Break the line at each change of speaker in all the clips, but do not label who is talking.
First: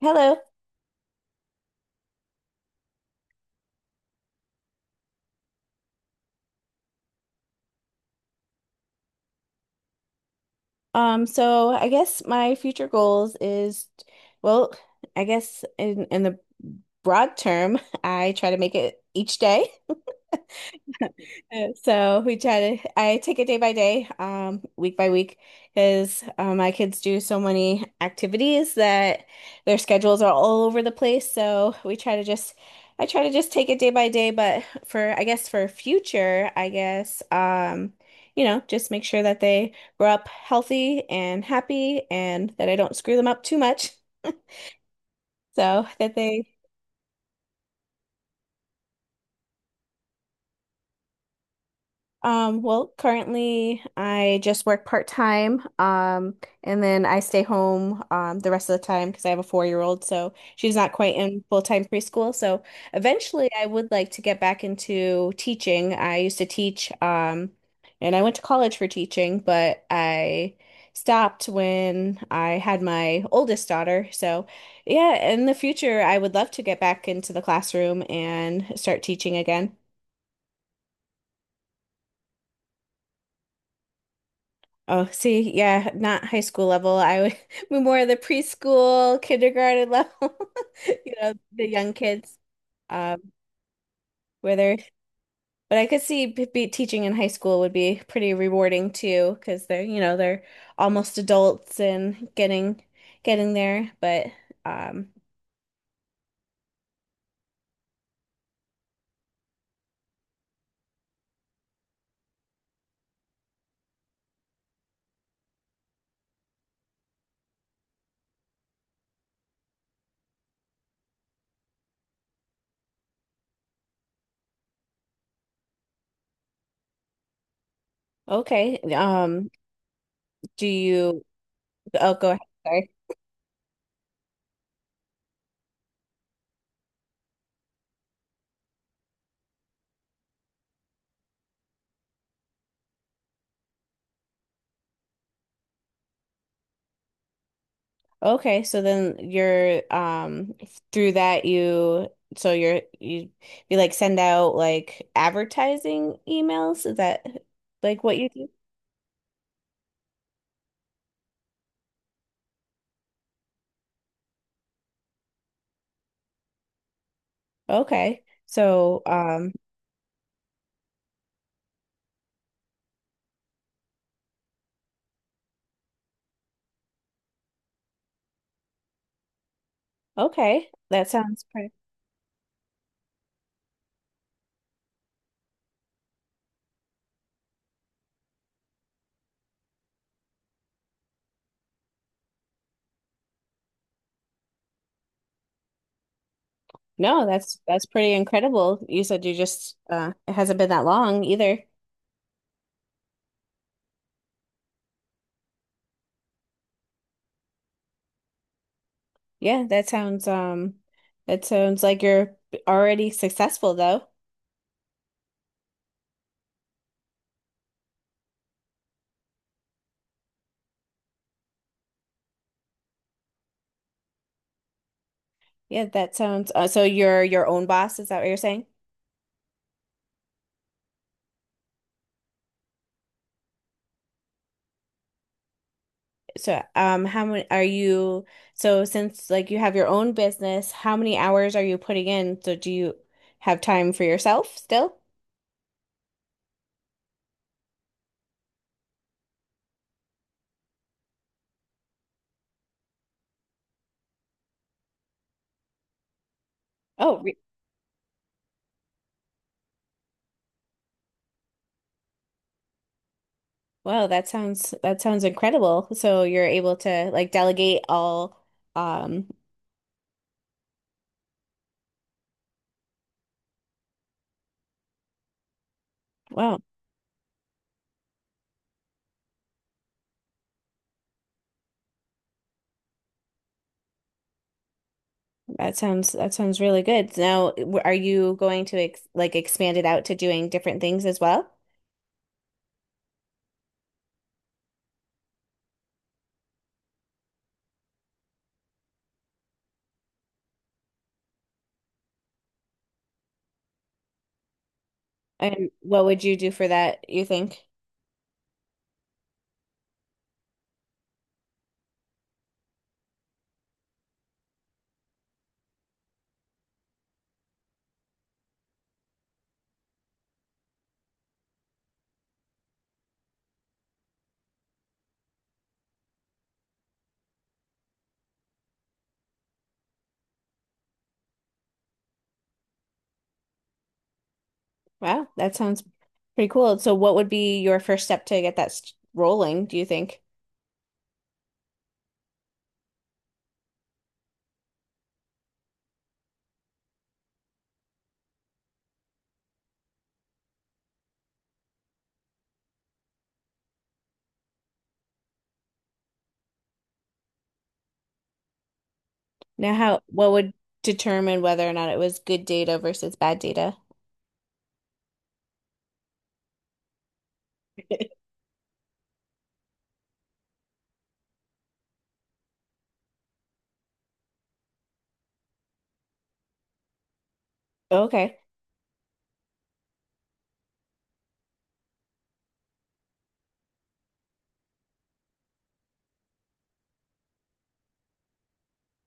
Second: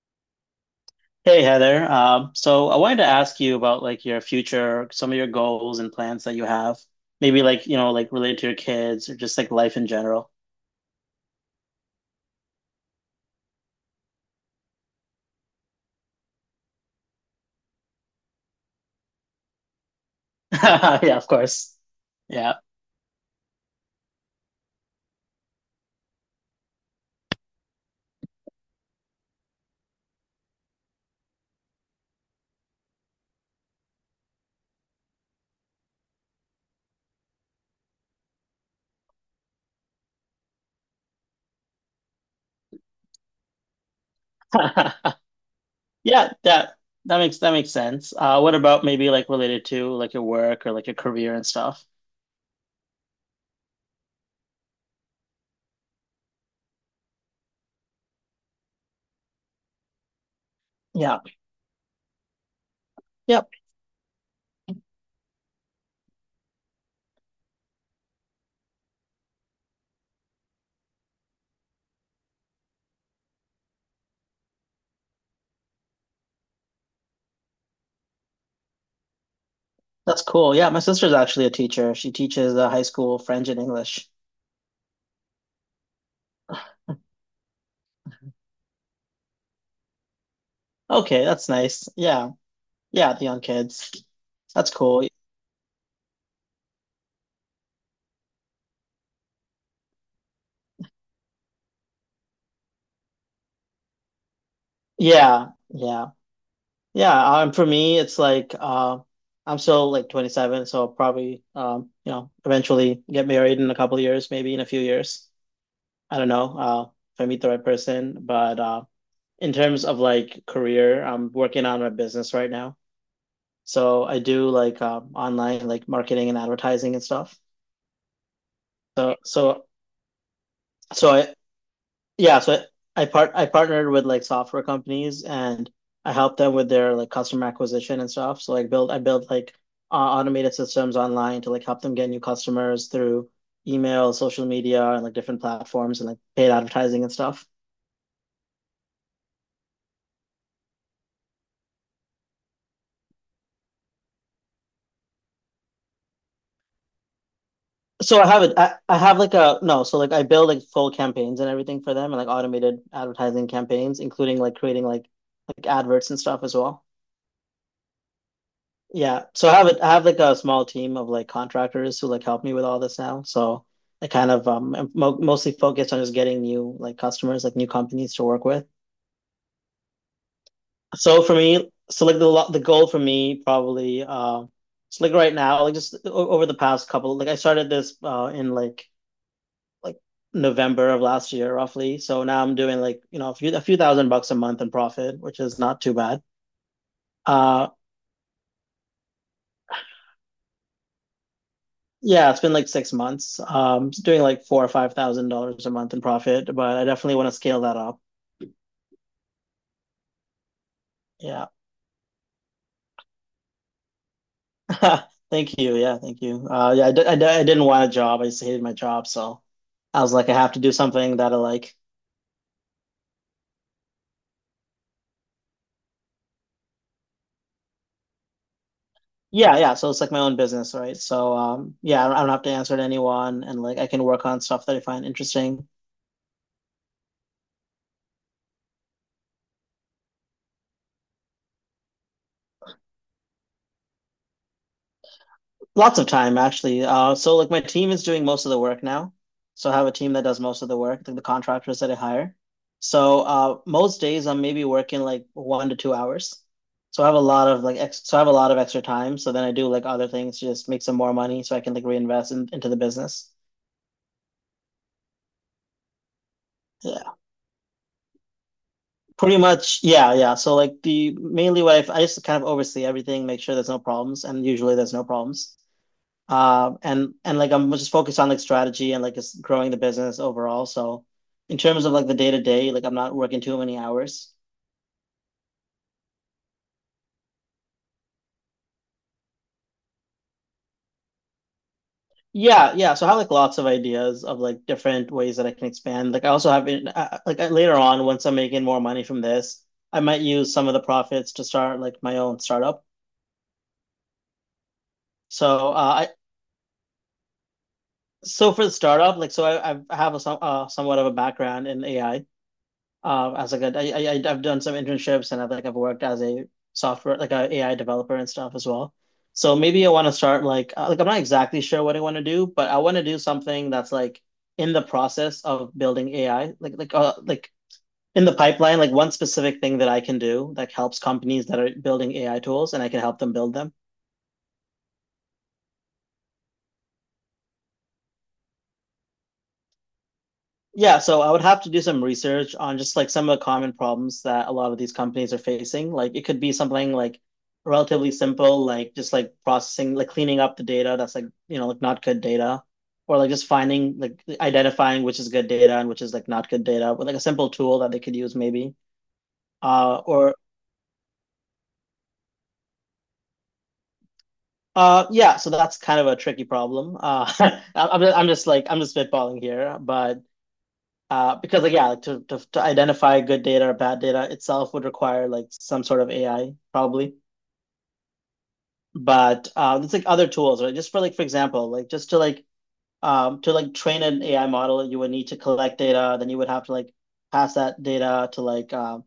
Hello.
Hey Heather, so I wanted to ask you about like your future, some of your goals and plans that you have, maybe like you know like related to your kids or just like life in general.
So I guess my future goals is, well, I guess in the broad term, I try to make it each day.
Yeah, of
Uh,
course.
So
Yeah,
I take it day by day, week by week, because my kids do so many activities that their schedules are all over the place. So we try to just, I try to just take it day by day. But for, I guess, for future, I guess, just make sure that they grow up healthy and happy and that I don't screw them up too much. So that
yeah,
they
that makes sense. What about maybe like related to like your work or like your career and stuff?
Well, currently I just work part-time, and then I stay home the rest of the time because I have a four-year-old, so she's not quite
Yeah,
in full-time preschool. So eventually
yep,
I would like to get back into teaching. I used to teach, and I went to college for teaching, but I stopped when I had my oldest daughter. So yeah, in the future I would love to get back into the classroom and start teaching again.
that's cool. Yeah, my sister's actually a teacher. She teaches high school French and English.
Oh, see, yeah, not high school level. I would be more the preschool, kindergarten level, you
Okay,
know,
that's
the
nice.
young
Yeah,
kids.
yeah, the
Um,
young kids.
where
That's
they're,
cool.
but I could see b be teaching in high school would be pretty rewarding too, because they're, you know, they're almost adults and getting there. But um,
Yeah, yeah. Yeah, for me, it's like I'm still like 27, so I'll probably you know, eventually get married in a couple of years, maybe in a few years. I don't know if I meet the right person, but in terms of like career, I'm working on my business right now. So I do like online like marketing and advertising and stuff.
okay.
So so
Do
so
you?
I
Oh, go
Yeah,
ahead.
so
Sorry.
I partnered with like software companies and I helped them with their like customer acquisition and stuff. So like build I built like automated systems online to like help them get new customers through email, social media, and like different platforms and like paid advertising and stuff.
Okay, so then you're through that you so you're you you like send out like advertising emails? Is that like what
So I
you
have
do?
it. I have like a no. So like I build like full campaigns and everything for them and like automated advertising campaigns, including like creating like adverts and stuff as well.
Okay.
Yeah. So I have it. I have like a small team of like contractors who like help me with all this now. So I kind of am mo mostly focused on just getting new like customers, like new companies to work with.
Okay, that
So for
sounds
me,
pretty.
so like the goal for me probably so like right now, like just over the past couple, like I started this in like November of last year roughly. So now I'm doing like you know a few 1,000 bucks a month in profit, which is not too bad.
No, that's
Uh,
that's pretty incredible. You said you just it hasn't been that long either.
Yeah, it's been like 6 months. It's doing like four or five thousand dollars a month in profit, but I definitely want to scale that up.
Yeah, that sounds, that
Yeah,
sounds like you're already successful though.
thank you. Yeah, thank you. Yeah, I didn't want a job. I just hated my job, so I was like, I have to do something that I like.
Yeah, that sounds so you're your own boss, is that what you're saying?
Yeah, yeah. So it's like my own business, right? So yeah, I don't have to answer to anyone, and like I can work on stuff that I find interesting.
So, how many are you? So, since like you have your own business, how many hours are you putting in? So, do you have time for yourself still?
Lots of time actually. So like my team is doing most of the work now. So I have a team that does most of the work, like the contractors that I hire. So most days I'm maybe working like 1 to 2 hours. So I have
Oh,
a
re-
lot of like ex so I have a lot of extra time. So then I do like other things to just make some more money so I can like reinvest into the business.
Wow, that sounds incredible. So, you're able to
Yeah,
like delegate all, um,
pretty much. Yeah, yeah. So like the mainly I just kind of oversee everything, make sure there's no problems, and usually there's no problems.
wow,
And like I'm just focused on like strategy and like just growing the business overall. So in terms of like the day to day, like I'm not working too many hours.
that sounds really good. Now, are you going to ex like expand it out to doing different things as well?
Yeah, yeah. So I have like lots of ideas of like different ways that I can expand. Like I also have in, like later on once I'm making more money from this, I might use some of the profits to start like my own startup. So
And what
I
would you do for that, you think?
so for the startup, like so I have a somewhat of a background in AI. As like I've done some internships and I've worked as a software like a AI developer and stuff as well. So maybe I want to start like I'm not exactly sure what I want to do, but I want to do something that's like in the process of building AI, like in the pipeline, like one specific thing that I can do that helps companies that are building AI tools and I can help them build them.
Wow, that sounds pretty cool. So what would be your first step to get that rolling, do you think?
Yeah, so I would have to do some research on just like some of the common problems that a lot of these companies are facing. Like it could be something like relatively simple, like just like processing, like cleaning up the data that's like, you know, like not good data, or like just finding, like identifying which is good data and which is like not good data with like a simple tool that they could use maybe.
Now how what
Or
would determine whether or not it was good data versus bad data?
yeah, so that's kind of a tricky problem. I'm just like I'm just spitballing here, but because like yeah, like to identify good data or bad data itself would require like some sort of AI probably.
Okay.
But it's like other tools, right? Just for like for example, like just to to like train an AI model, you would need to collect data, then you would have to like pass that data to um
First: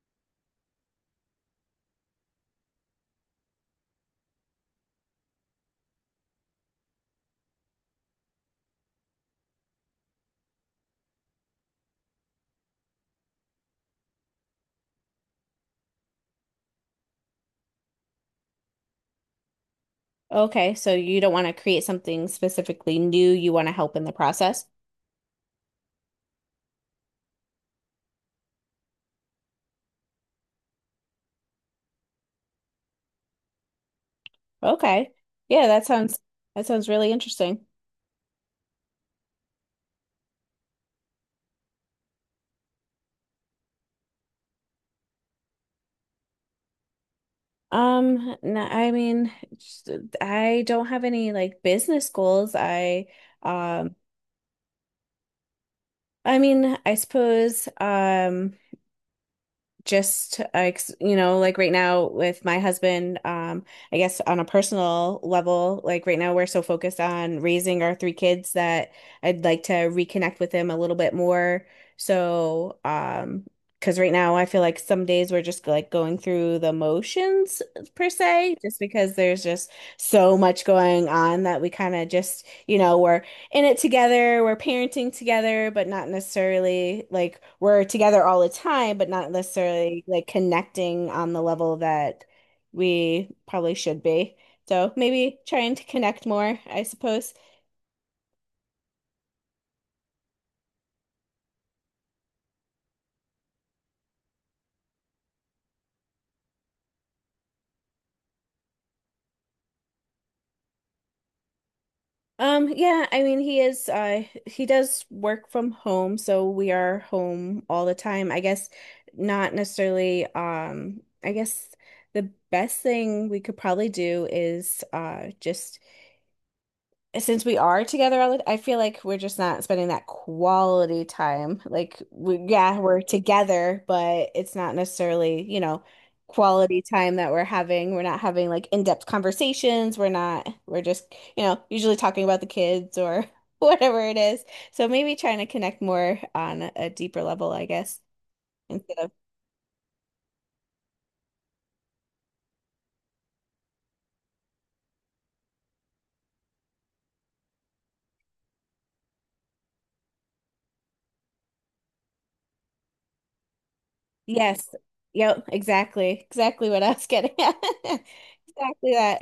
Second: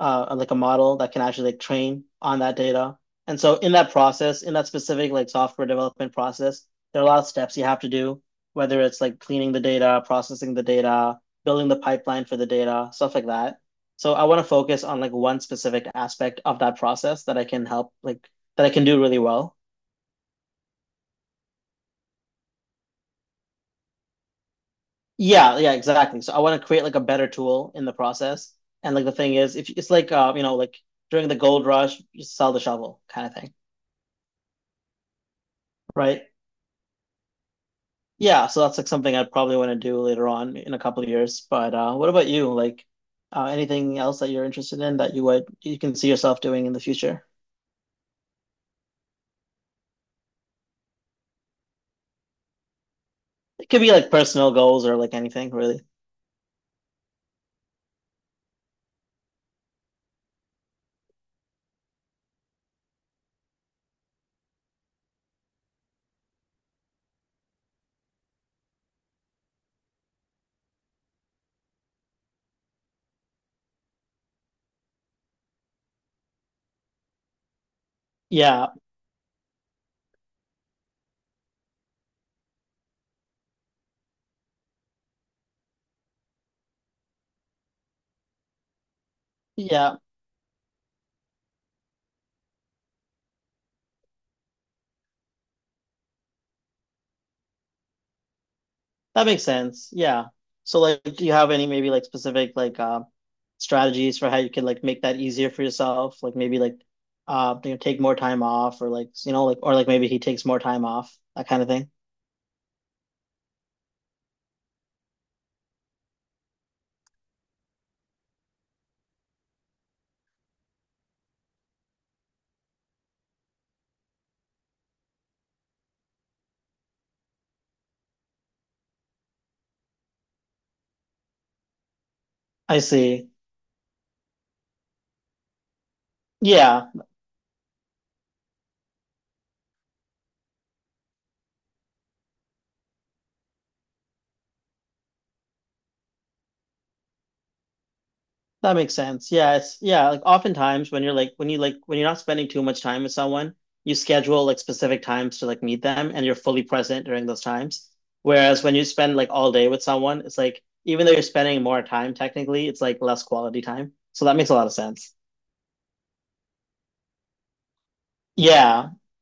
uh, like a model that can actually like train on that data. And so in that process, in that specific like software development process, there are a lot of steps you have to do, whether it's like cleaning the data, processing the data, building the pipeline for the data, stuff like that. So I want to focus on like one specific aspect of that process that I can help like that I can do really well.
Okay, so you don't want to create something specifically new, you want to help in the process.
Yeah, yeah, exactly. So I want to create like a better tool in the process. And like the thing is, if it's like you know, like during the gold rush, you sell the shovel kind of thing,
Okay. Yeah, that sounds
right?
that sounds really interesting.
Yeah, so that's like something I probably want to do later on in a couple of years. But what about you? Like anything else that you're interested in that you can see yourself doing in the future?
No, I mean, I don't have any like business goals.
It could be
Um
like personal goals or like anything really.
I mean, I suppose, just you know, like right now with my husband, I guess on a personal level, like right now we're so focused on raising our three kids that I'd like to reconnect with him a little bit more, so because right now I feel like some days we're just like going through the motions per se,
Yeah,
just because there's just so much going on that we kind of just, you know, we're in it together, we're parenting together, but not necessarily like we're together all the time, but not
yeah,
necessarily like connecting on the level that we probably should be. So maybe trying to connect more, I suppose.
that makes sense. Yeah. So like, do you have any maybe like specific like strategies for how you could like make that easier for yourself? Like maybe like you know, take more time off or like you know like or like maybe he takes more time off that kind of thing.
Yeah, I mean he is, he does work from home, so we are home all the time. I guess not necessarily, I guess the best thing we could probably do is, just since we are together all the, I feel like we're just not spending that quality time. Like we, yeah,
I
we're
see.
together, but it's not necessarily, you know, quality
Yeah.
time that we're having. We're not having like in-depth conversations. We're not, we're just, you know, usually talking about the kids or whatever it is. So maybe trying to connect more on a deeper level, I guess,
That makes
instead of
sense. Yeah, like oftentimes when you're like when you like when you're not spending too much time with someone, you schedule like specific times to like meet them and you're fully present during those times. Whereas when you spend like all day with someone, it's like even though you're spending more time technically, it's like less quality time. So that makes a lot
yes.
of sense.
Yep, exactly. Exactly what I was getting at.
Yeah.
Exactly that.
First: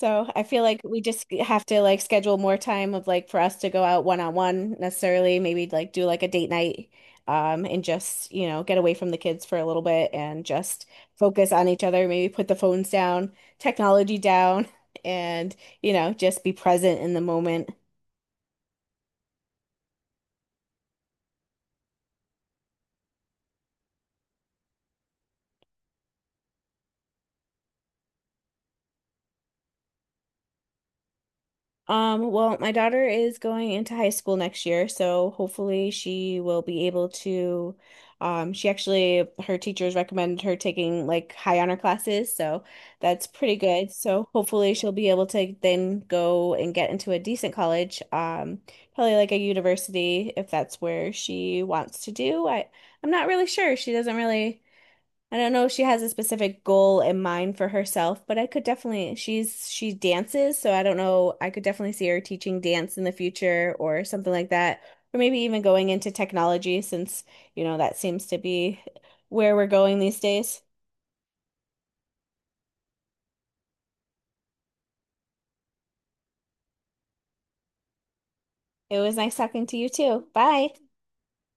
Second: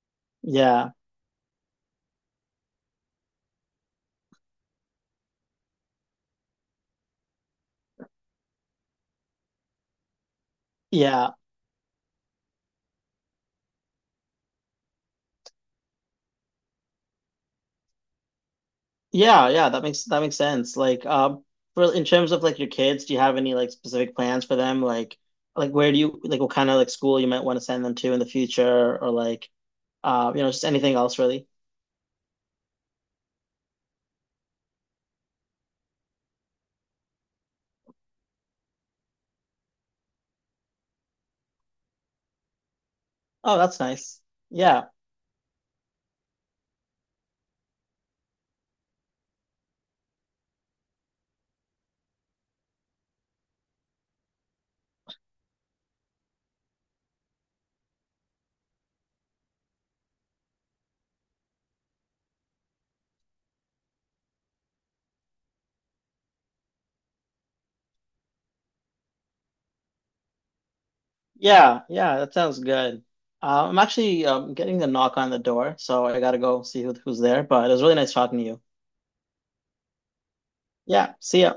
So I feel like
Yeah.
we just have to like schedule more time of like for us to go out one on one necessarily, maybe like do like a date night, and just, you know, get away from the kids for a little bit and just
Yeah.
focus on each other, maybe put the phones down, technology down, and, you know, just be present in the moment.
Yeah, yeah, that makes sense. Like, for in terms of like your kids, do you have any like specific plans for them? Like where do you like what kind of like school you might want to send them to in the future, or like, you know, just anything else really?
Well, my daughter is going into high school next year, so hopefully she will be able to, she actually, her teachers recommended her taking like high honor classes, so that's pretty
Oh, that's
good.
nice.
So hopefully
Yeah,
she'll be able to then go and get into a decent college, probably like a university if that's where she wants to do. I, I'm not really sure. She doesn't really. I don't know if she has a specific goal in mind for herself, but I could definitely, she's, she dances, so I don't know, I could definitely see her teaching dance in the future or something like that, or maybe even going into technology since, you know, that seems to be where we're going these days.
yeah, yeah. That sounds good. I'm actually getting a knock on the door, so I gotta go see who's there. But it was really nice talking to you.
It was nice talking to you too. Bye.
Yeah, see ya.